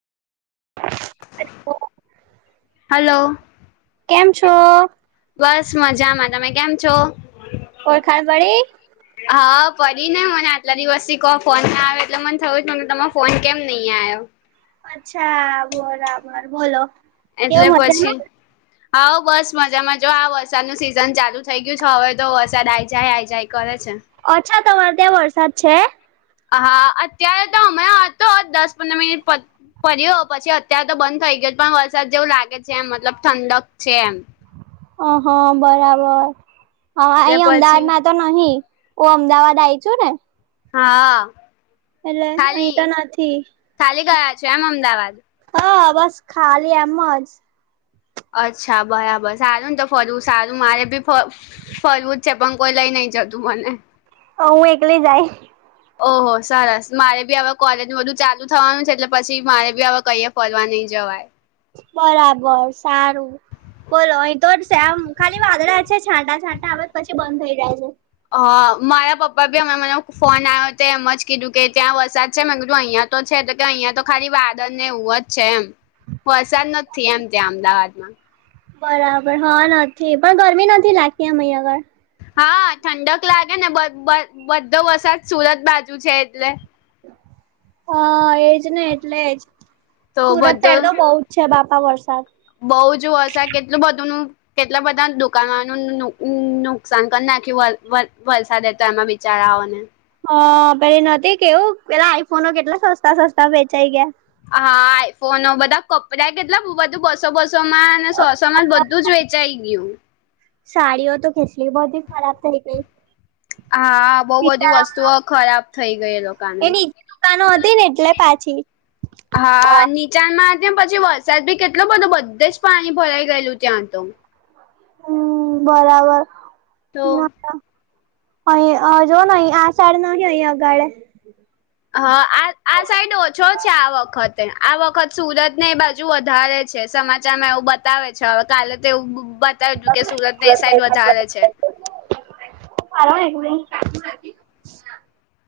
Hello કેમ છો? બસ, મજામાં. તમે કેમ છો? ઓળખાણ પડી? હા, પડી ને. મને આટલા દિવસથી કો ફોન ના આવે એટલે મને થયું કે તમે ફોન કેમ નહીં આયો. અચ્છા, બરાબર. બોલો. એટલે કેવું પછી મજામાં? હા, બસ મજામાં. જો, વરસાદની સિઝન ચાલુ થઈ ગઈ છે, હવે તો વરસાદ આઈ જાય, આઈ જાય કરે છે. અચ્છા, તમાર ત્યાં વરસાદ છે? હા, અત્યારે તો દસ-પંદર મિનિટમાં પ ફર્યો પછી અત્યારે તો બંધ થઈ ગયો, પણ વરસાદ જેવું લાગે છે એમ, મતલબ ઠંડક છે એમ. અહ હા, બરાબર, એટલે અ-અહીં પછી અમદાવાદમાં તો નહીં, હું અમદાવાદ આઈ છું ને હા. એટલે ખાલી અહીં તો નથી. ખાલી ગયા છે આમ, અમદાવાદ? હા, બસ ખાલી એમ જ. અચ્છા, બરાબર. સારું ને તો ફરવું સારું, મારે બી ફ ફરવું છે જ, પણ કોઈ લઈ જતું મને. હું એકલી જાઈ ઓહો, સરસ. મારે પણ હવે કોલેજ બધું ચાલુ થવાનું છે, એટલે પછી મારે પણ હવે કંઈએ ફરવા નહીં જવાય. બરાબર સારું. બોલો, અહીં તો સેમ આમ ખાલી વાદળાં છે. છાંટા-છાંટા આવે, પછી બંધ થઈ જાય છે. હા, મારા પપ્પાનો પણ ફોન આવ્યો હતો. એમ જ કહ્યું કે ત્યાં વરસાદ છે. મેં કીધું અહંયા તો છે તો કે અહીંયા તો ખાલી વાદળાં ને ઉવ જ છે એમ. વરસાદ નત થઈ એમ ત્યાં અમદાવાદ માં. બરાબર હા નથી પણ ગરમી પણ નથી લાગતી અમે આઈ આગળ. હા, ઠંડક લાગે ને, બંધ બંધ બધો સુરત બાજુ છે એટલે. હા, એજ ને એટલે જ. તો સુરત બધો શહેર તો બહુ છે બાપા વરસાદ. બઉ જ વરસાદ કેટલું બધું નું કેટલા બધા દુકાનોનુ ઉ નું નુકસાન કર નાખ્યું વલ વલ વલસાદ ને ત્યાં ના બી. ચાળાઓ ને. અહ પેલી નતી કેવું પેલા આઈ ફોનો કેટલા સસ્તા સસ્તા વેચાઈ ગયા હા આઈ ફોનો બધા કપરા કેટલા બ બધું બસો બસો માં અને સો સો માં બધું જ વે ચાઈ ગયું. સાડીઓ તો કેટલી બધી ખરાબ થઈ ગઈ. હા બઉ બધી સીતારામ વસ્તુઓ ખરાબ થઇ ગઈ એ લોકાને. કાનો હતી ને એટલે પાછી હા, નીચાણમાં તે પછી વરસાદ ભી કેટલો બધો બધે જ પાણી ભરાઈ ગયેલું ત્યાં તો. હમ્મ, બરાવર તો ના ત્યાં અહી આજો નઈ આ સાડી નાખી ને અહીં આગાળે હા આ આ સાઈડ ઓછો છે આ વખતે આ વખત સુરત ને એ બાજુ વધારે છે સમાચામાં એવું બ તાવે છે હવે કાલે તો બ-બતાવું કે સુરત ને એ સાઈડ વધારે છે. ખાલો ને એક મઈ